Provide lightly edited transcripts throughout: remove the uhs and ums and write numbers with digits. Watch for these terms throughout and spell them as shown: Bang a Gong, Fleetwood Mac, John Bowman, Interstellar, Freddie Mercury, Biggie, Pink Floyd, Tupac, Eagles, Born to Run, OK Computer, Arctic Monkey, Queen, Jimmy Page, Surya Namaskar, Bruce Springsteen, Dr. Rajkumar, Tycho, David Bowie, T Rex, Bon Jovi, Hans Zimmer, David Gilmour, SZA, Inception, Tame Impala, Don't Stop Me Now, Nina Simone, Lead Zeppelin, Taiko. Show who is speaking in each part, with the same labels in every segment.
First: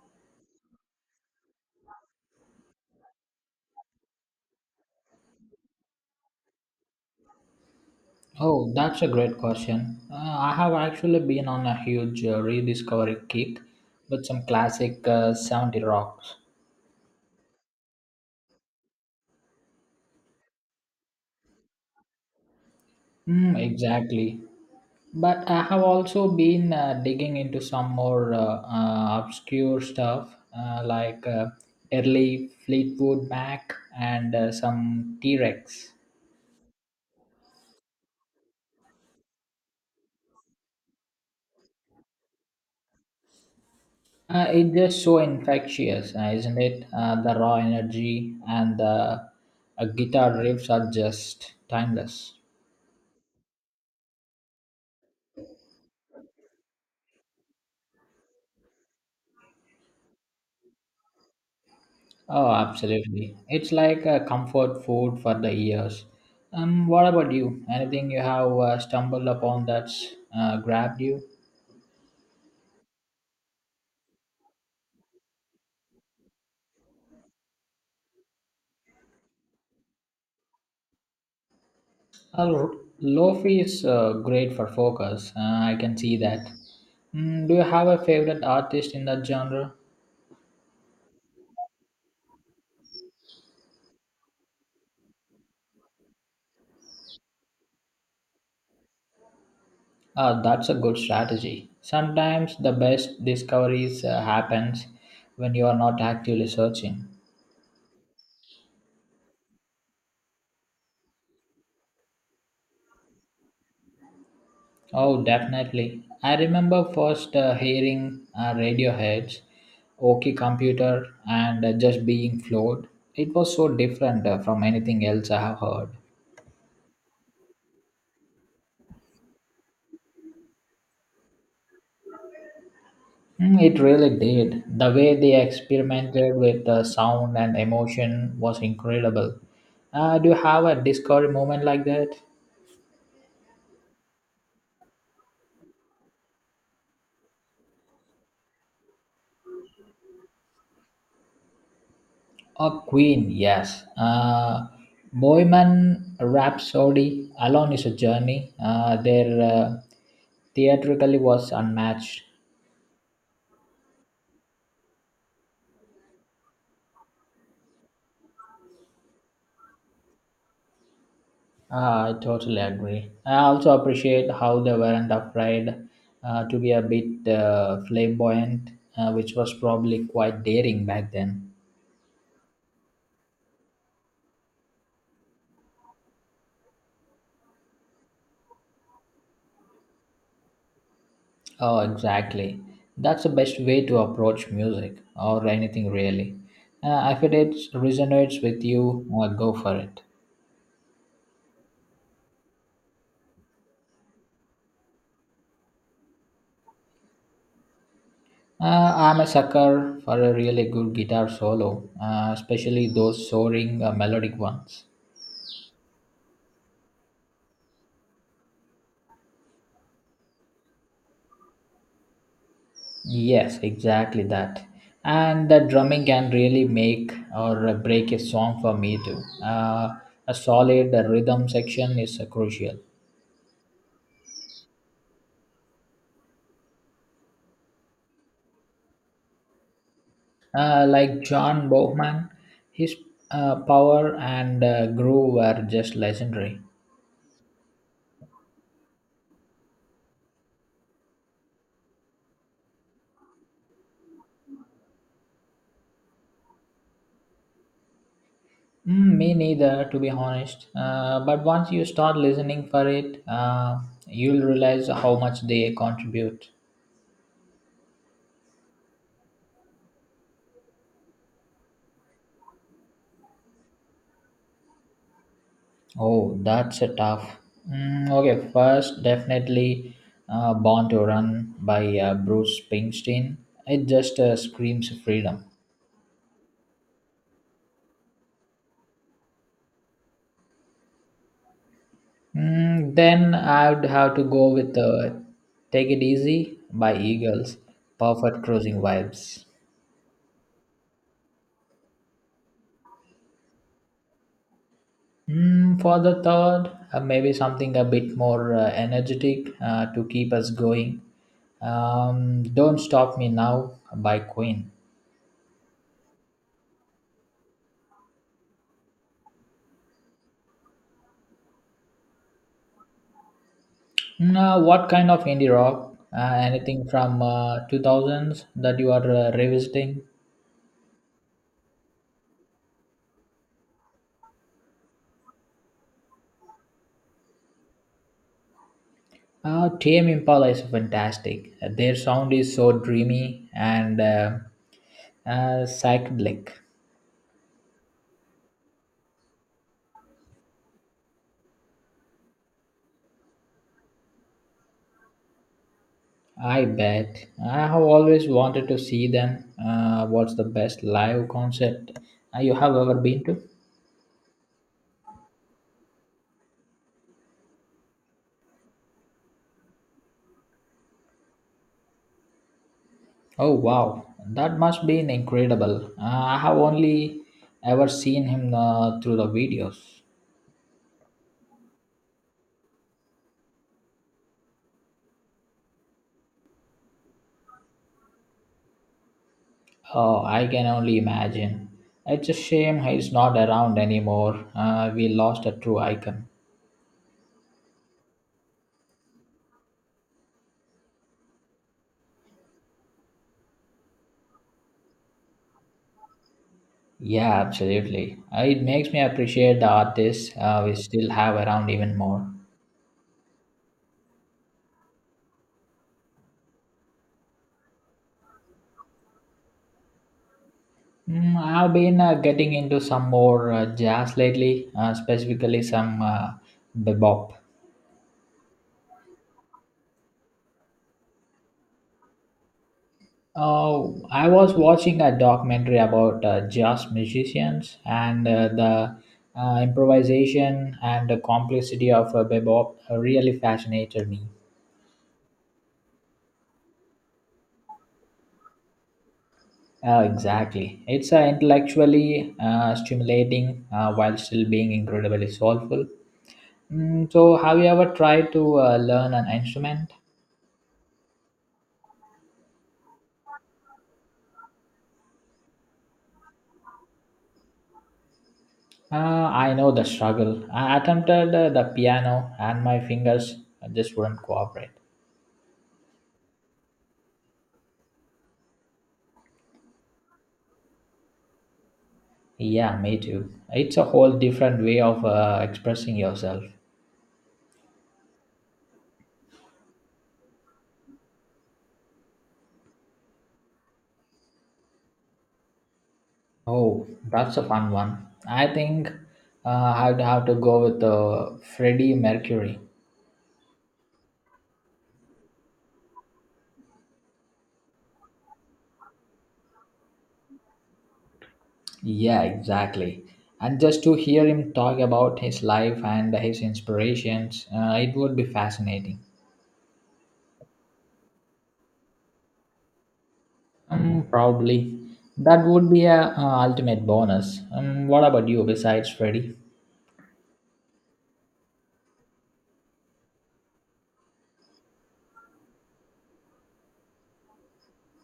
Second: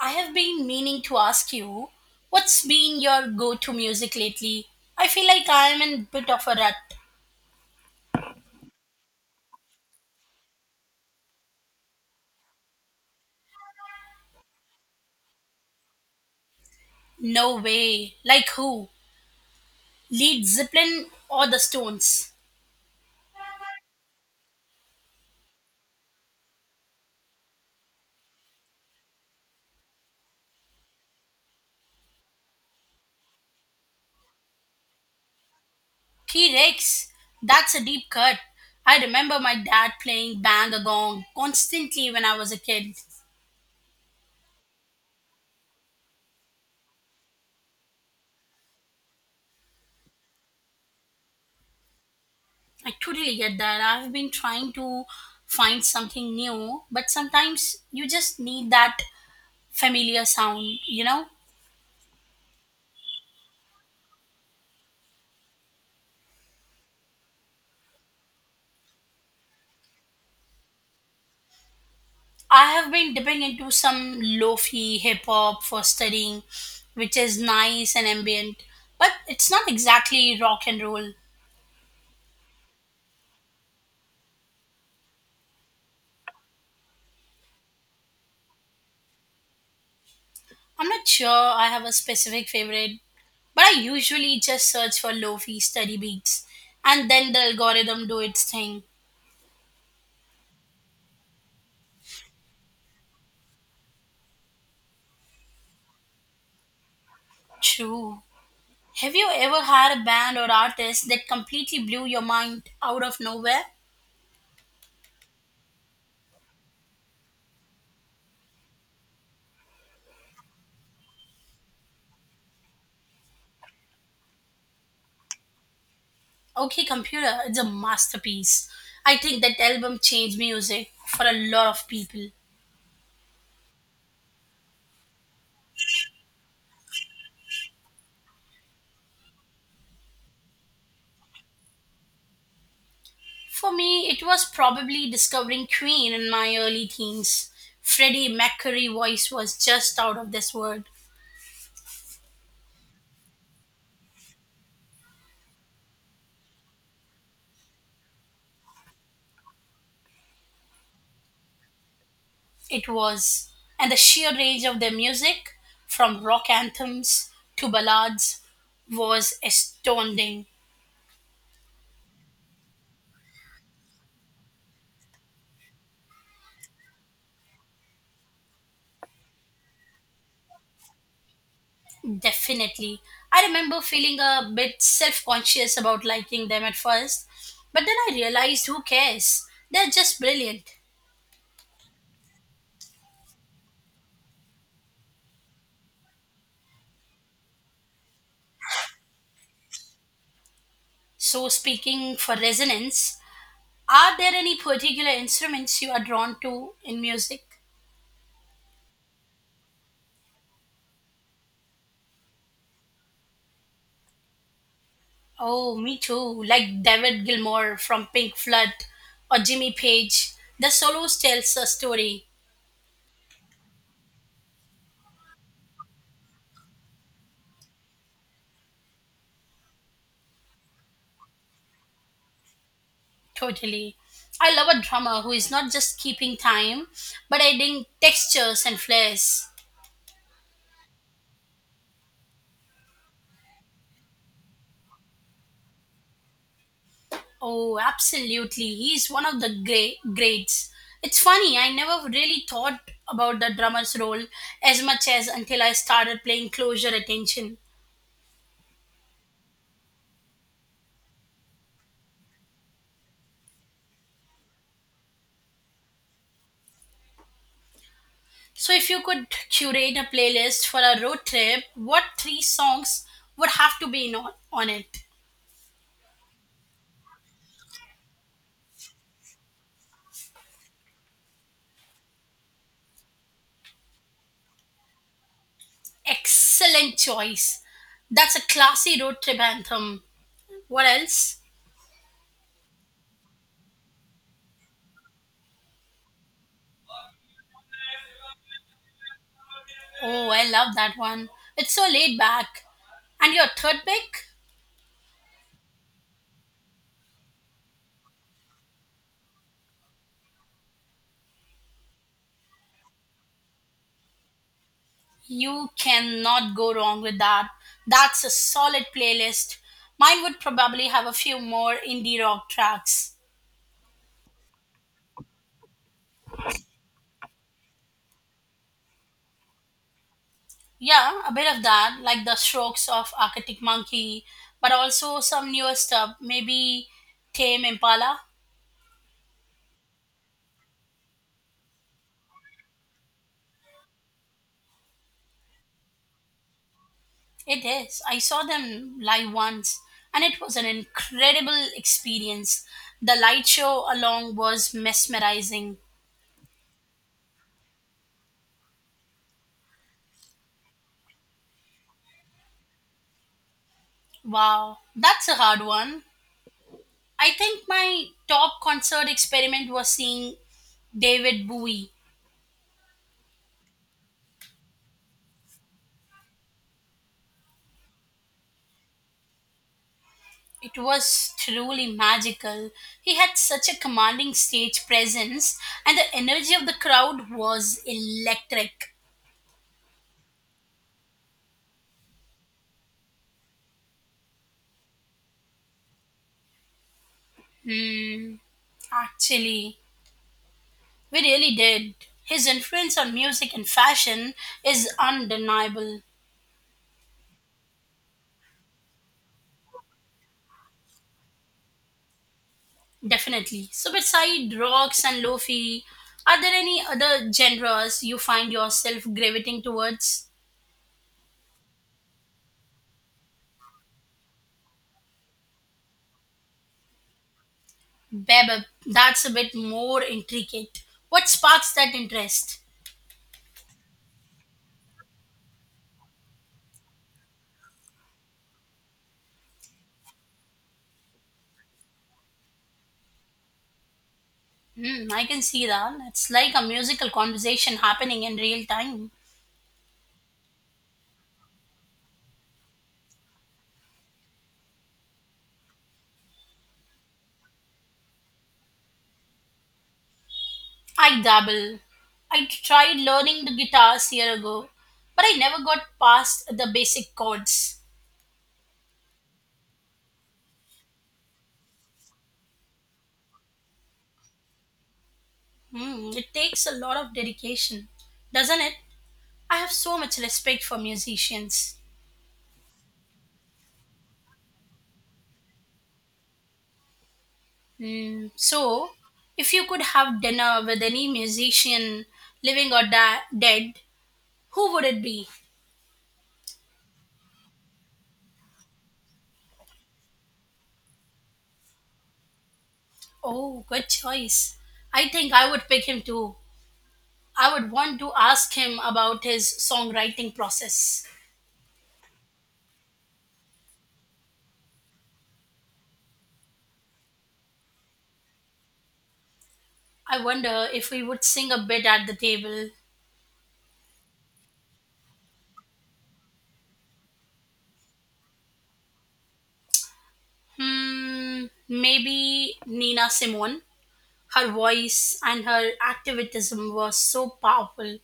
Speaker 1: I have been meaning to ask you, what's been your go to music lately? I feel like I am in a bit of a rut.
Speaker 2: Oh, that's a great question. I have actually been on a huge rediscovery kick with some classic 70 rocks.
Speaker 1: No way. Like who? Lead Zeppelin or the Stones?
Speaker 2: Mm, exactly. But I have also been digging into some more obscure stuff like early Fleetwood Mac and some T Rex.
Speaker 1: T Rex? That's a deep cut. I remember my dad playing Bang a Gong constantly when I was a kid.
Speaker 2: It's just so infectious, isn't it? The raw energy and the guitar riffs are just timeless.
Speaker 1: I totally get that. I've been trying to find something new, but sometimes you just need that familiar sound, you know?
Speaker 2: Oh, absolutely. It's like a comfort food for the ears. What about you? Anything you have stumbled upon that's grabbed you?
Speaker 1: I have been dipping into some lofi hip hop for studying, which is nice and ambient, but it's not exactly rock and roll.
Speaker 2: Uh, Lofi is great for focus. I can see that. Mm, do you have a favorite artist in that genre?
Speaker 1: I'm not sure I have a specific favorite, but I usually just search for lofi study beats and then the algorithm do its thing.
Speaker 2: That's a good strategy. Sometimes the best discoveries happens when you are not actively searching.
Speaker 1: True. Have you ever had a band or artist that completely blew your mind out of nowhere?
Speaker 2: Oh, definitely. I remember first hearing Radiohead's OK Computer and just being floored. It was so different from anything else I have heard.
Speaker 1: Okay, computer, it's a masterpiece. I think that album changed music for a lot of people.
Speaker 2: Mm, it really did. The way they experimented with the sound and emotion was incredible. Do you have a Discord moment like that?
Speaker 1: For me, it was probably discovering Queen in my early teens. Freddie Mercury voice was just out of this world.
Speaker 2: A Queen, yes. Bohemian Rhapsody alone is a journey. Their theatrically was unmatched.
Speaker 1: It was. And the sheer range of their music, from rock anthems to ballads, was astounding.
Speaker 2: I totally agree. I also appreciate how they weren't afraid to be a bit flamboyant, which was probably quite daring back then.
Speaker 1: Definitely. I remember feeling a bit self conscious about liking them at first, but then I realized who cares? They're just brilliant.
Speaker 2: Oh, exactly. That's the best way to approach music or anything really. If it is- Resonates with you, go for it.
Speaker 1: So, speaking for resonance, are there any particular instruments you are drawn to in music?
Speaker 2: I'm a sucker for a really good guitar solo, especially those soaring melodic ones.
Speaker 1: Oh, me too. Like David Gilmour from Pink Floyd or Jimmy Page. The solos tells a story.
Speaker 2: Yes, exactly that. And the drumming can really make or break a song for me too. A solid rhythm section is crucial.
Speaker 1: Totally. I love a drummer who is not just keeping time, but adding textures and flares.
Speaker 2: Like John Bowman, his power and groove were just legendary.
Speaker 1: Oh, absolutely. He's one of the great greats. It's funny, I never really thought about the drummer's role as much as until I started playing closer attention.
Speaker 2: Mm, me neither, to be honest. But once you start listening for it, you'll realize how much they contribute.
Speaker 1: So, if you could curate a playlist for a road trip, what three songs would have to be in on it?
Speaker 2: Oh, that's a tough. Mm, okay, first, definitely Born to Run by Bruce Springsteen. It just screams freedom.
Speaker 1: Excellent choice. That's a classy road trip anthem. What else?
Speaker 2: Mm, then I would have to go with Take It Easy by Eagles. Perfect cruising vibes.
Speaker 1: Oh, I love that one. It's so laid back. And your third pick?
Speaker 2: Mm, for the third, maybe something a bit more energetic to keep us going. Don't Stop Me Now by Queen.
Speaker 1: You cannot go wrong with that. That's a solid playlist. Mine would probably have a few more indie rock tracks.
Speaker 2: Mm, what kind of indie rock? Anything from 2000s that you are revisiting?
Speaker 1: Yeah, a bit of that, like the strokes of Arctic Monkey, but also some newer stuff, maybe Tame Impala.
Speaker 2: TM Impala is fantastic. Their sound is so dreamy and psychedelic.
Speaker 1: It is. I saw them live once, and it was an incredible experience. The light show along was mesmerizing.
Speaker 2: I bet. I have always wanted to see them. What's the best live concert you have ever been to?
Speaker 1: Wow, that's a hard one. I think my top concert experiment was seeing David Bowie.
Speaker 2: Oh wow, that must be incredible. I have only ever seen him through the videos.
Speaker 1: It was truly magical. He had such a commanding stage presence, and the energy of the crowd was electric.
Speaker 2: Oh, I can only imagine. It's a shame he's not around anymore. We lost a true icon.
Speaker 1: Hmm, actually, we really did. His influence on music and fashion is undeniable,
Speaker 2: Yeah, absolutely. It makes me appreciate the artists we still have around even more.
Speaker 1: definitely. So, beside rocks and lofi, are there any other genres you find yourself gravitating towards?
Speaker 2: Mm, I've been getting into some more jazz lately, specifically some bebop.
Speaker 1: Bebop, that's a bit more intricate. What sparks that interest?
Speaker 2: Oh, I was watching a documentary about jazz musicians and the improvisation and the complexity of bebop really fascinated me.
Speaker 1: I can see that. It's like a musical conversation happening in real time.
Speaker 2: Exactly. It's intellectually stimulating while still being incredibly soulful. Mm, so, have you ever tried to learn an instrument?
Speaker 1: I dabble. I tried learning the guitars a year ago, but I never got past the basic chords.
Speaker 2: Uh, I know the struggle. I attempted the piano and my fingers just wouldn't cooperate.
Speaker 1: It takes a lot of dedication, doesn't it? I have so much respect for musicians.
Speaker 2: Yeah, me too. It's a whole different way of expressing yourself.
Speaker 1: Hmm, so, if you could have dinner with any musician, living or dead, who would it be?
Speaker 2: Oh, that's a fun one. I think uh, I'd have to go with Freddie Mercury.
Speaker 1: Oh, good choice. I think I would pick him too. I would want to ask him about his songwriting process.
Speaker 2: Yeah, exactly. And just to hear him talk about his life and his inspirations, it would be fascinating.
Speaker 1: I wonder if we would sing a bit at the table.
Speaker 2: Probably. That would be a ultimate bonus. What about you besides Freddie?
Speaker 1: Maybe Nina Simone. Her voice and her activism were so powerful.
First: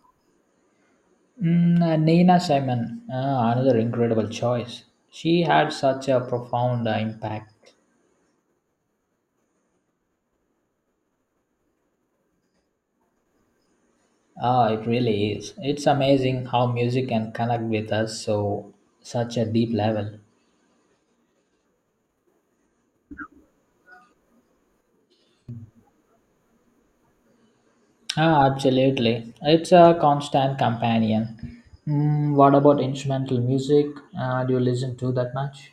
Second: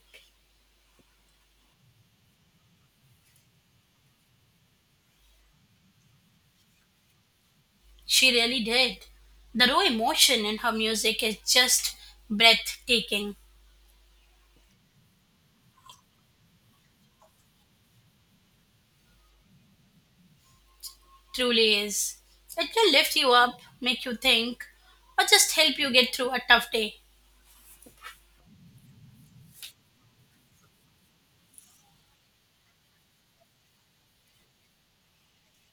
Speaker 2: Nina Simon, ah, another incredible choice. She had such a profound impact.
Speaker 1: She really did. The raw emotion in her music is just breathtaking.
Speaker 2: Ah, it really is. It's amazing how music can connect with us so such a deep level.
Speaker 1: Truly is. It will lift you up, make you think, or just help you get through a tough day.
Speaker 2: Ah, absolutely. It's a constant companion. Mm, what about instrumental music? Do you listen to that much?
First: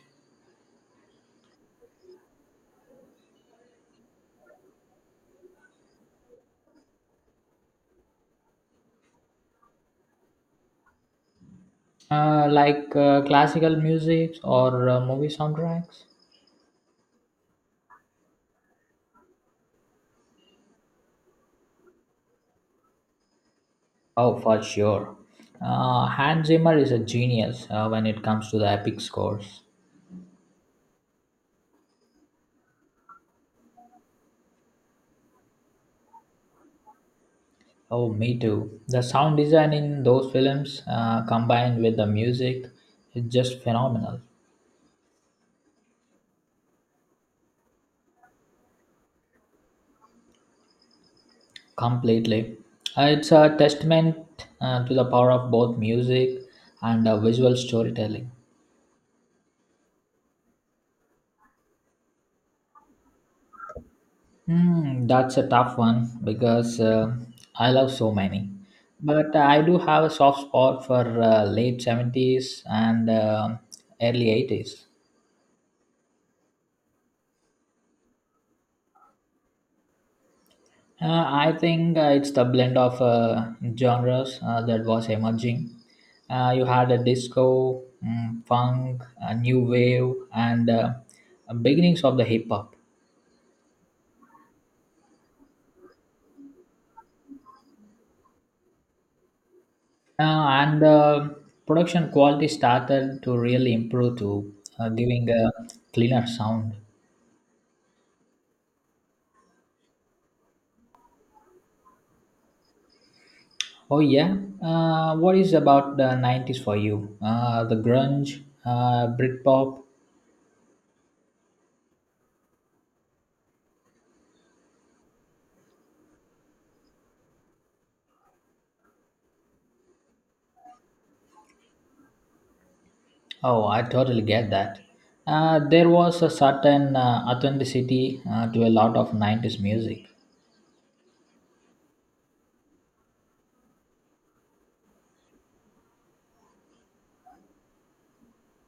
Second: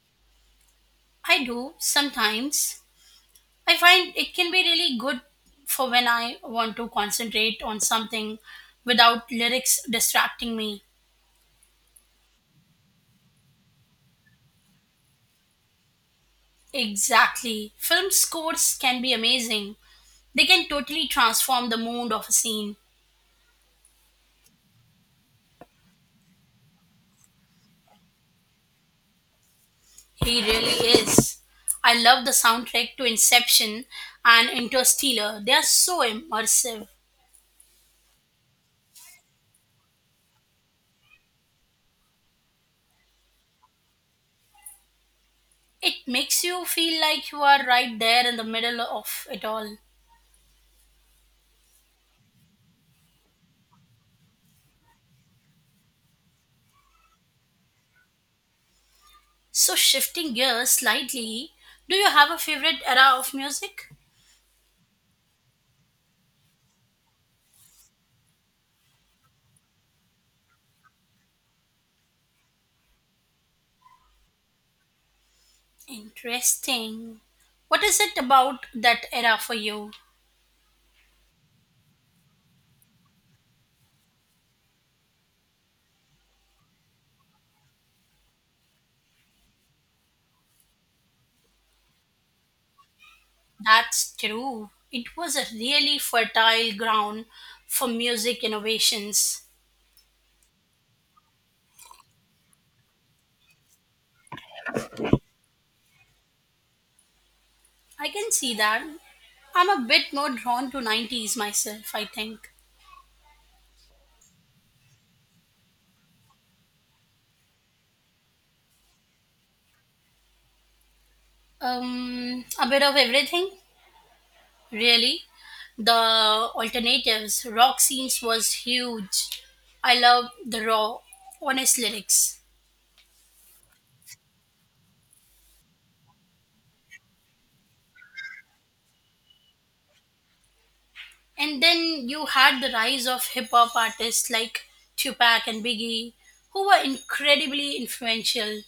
Speaker 1: I do sometimes. I find it can be really good for when I want to concentrate on something without lyrics distracting me.
Speaker 2: Like classical music or movie soundtracks?
Speaker 1: Exactly. Film scores can be amazing. They can totally transform the mood of a scene.
Speaker 2: Oh, for sure. Hans Zimmer is a genius when it comes to the epic scores.
Speaker 1: He really is. I love the soundtrack to Inception and Interstellar. They are so immersive.
Speaker 2: Oh, me too. The sound design in those films combined with the music is just phenomenal.
Speaker 1: It makes you feel like you are right there in the middle of it all.
Speaker 2: Completely. It's a testament to the power of both music and visual storytelling.
Speaker 1: So, shifting gears slightly, do you have a favorite era of music?
Speaker 2: Hmm, that's a tough one because I love so many. But I do have a soft spot for late 70s and early 80s.
Speaker 1: Interesting. What is it about that era for you?
Speaker 2: I think it's the blend of genres that was emerging. You had a disco, mm, funk, a new wave, and beginnings of the hip hop.
Speaker 1: That's true. It was a really fertile ground for music innovations.
Speaker 2: And production quality started to really improve to giving a cleaner sound.
Speaker 1: I can see that. I'm a bit more drawn to 90s myself, I think.
Speaker 2: Oh yeah, what is about the 90s for you? The grunge, Britpop,
Speaker 1: A bit of everything, really. The alternatives, rock scenes was huge. I love the raw, honest lyrics.
Speaker 2: oh, I totally get that. There was a certain authenticity to a lot of 90s music.
Speaker 1: And then you had the rise of hip hop artists like Tupac and Biggie, who were incredibly influential.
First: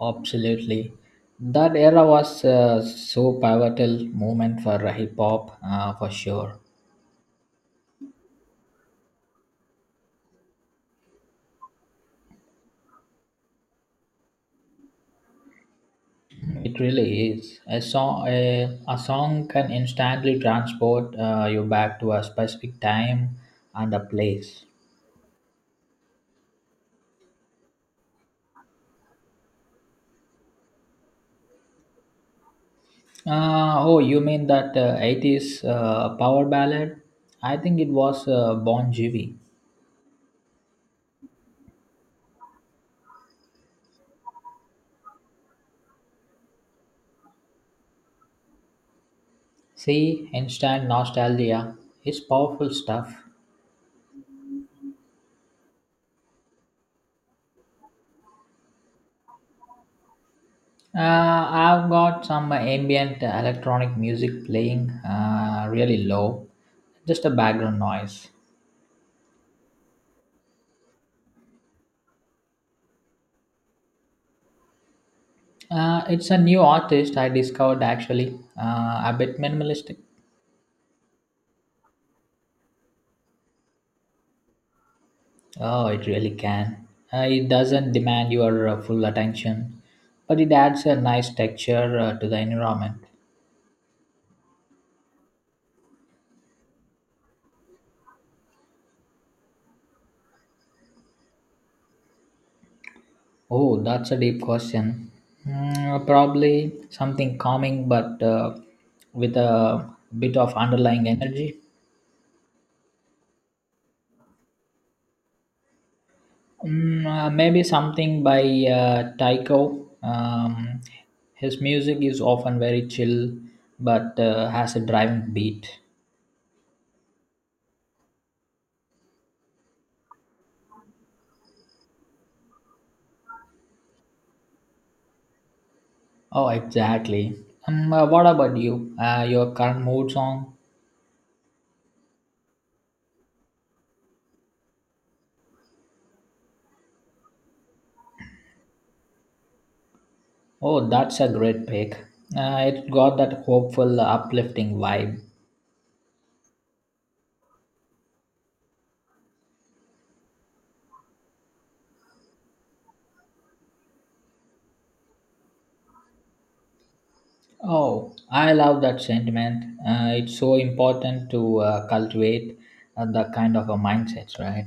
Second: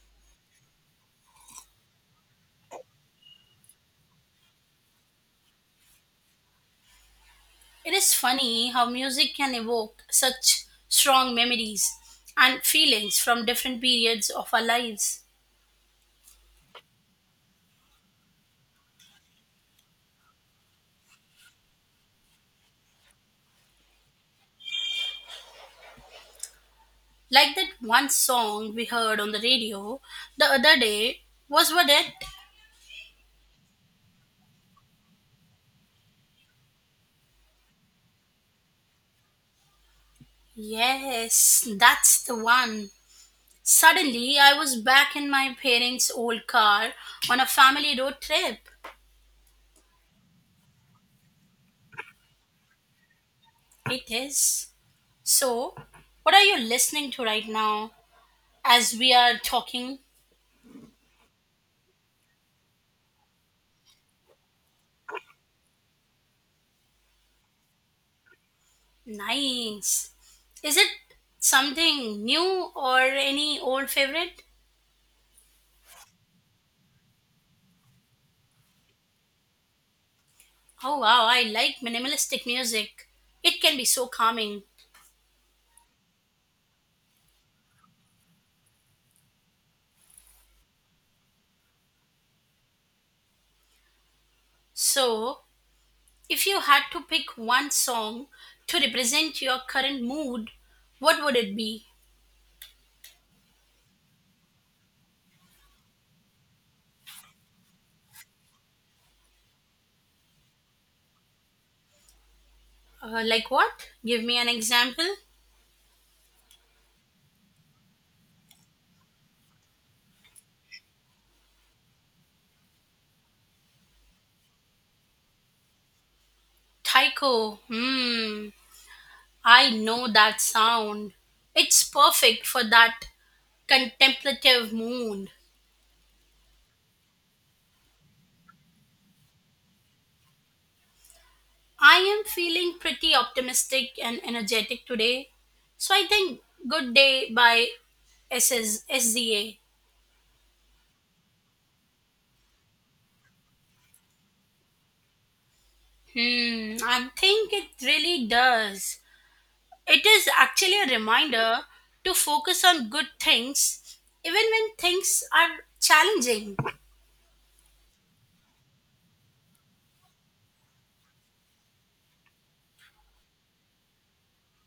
Speaker 2: Absolutely. That era was so pivotal moment for hip hop for sure.
Speaker 1: It is funny how music can evoke such strong memories and feelings from different periods of our lives.
Speaker 2: It really is. A song can instantly transport you back to a specific time and a place.
Speaker 1: Like that one song we heard on the radio the other day, was what it?
Speaker 2: Oh, you mean that 80s power ballad? I think it was Bon Jovi.
Speaker 1: Yes, that's the one. Suddenly, I was back in my parents' old car on a family road trip.
Speaker 2: See, instant nostalgia is powerful stuff.
Speaker 1: It is. So, what are you listening to right now as we are talking?
Speaker 2: I've got some ambient electronic music playing really low, just a background noise.
Speaker 1: Nice. Is it something new or any old favorite?
Speaker 2: It's a new artist I discovered actually, a bit minimalistic.
Speaker 1: Oh wow, I like minimalistic music. It can be so calming.
Speaker 2: Oh, it really can. It doesn't demand your full attention, but it adds a nice texture to the environment.
Speaker 1: So, if you had to pick one song to represent your current mood, what would it be?
Speaker 2: Oh, that's a deep question. Mm, probably something calming, but with a bit of underlying energy.
Speaker 1: Like what? Give me an example.
Speaker 2: Maybe something by Tycho. His music is often very chill, but has a driving beat.
Speaker 1: Taiko. Hmm. I know that sound. It's perfect for that contemplative mood.
Speaker 2: Oh, exactly. What about you? Your current mood song?
Speaker 1: I am feeling pretty optimistic and energetic today. So I think Good Day by SZA.
Speaker 2: Oh, that's a great pick. It got that hopeful, uplifting vibe.
Speaker 1: I think it really does. It is actually a reminder to focus on good things even when things are challenging.
Speaker 2: Oh, I love that sentiment. It's so important to cultivate that kind of a mindset, right?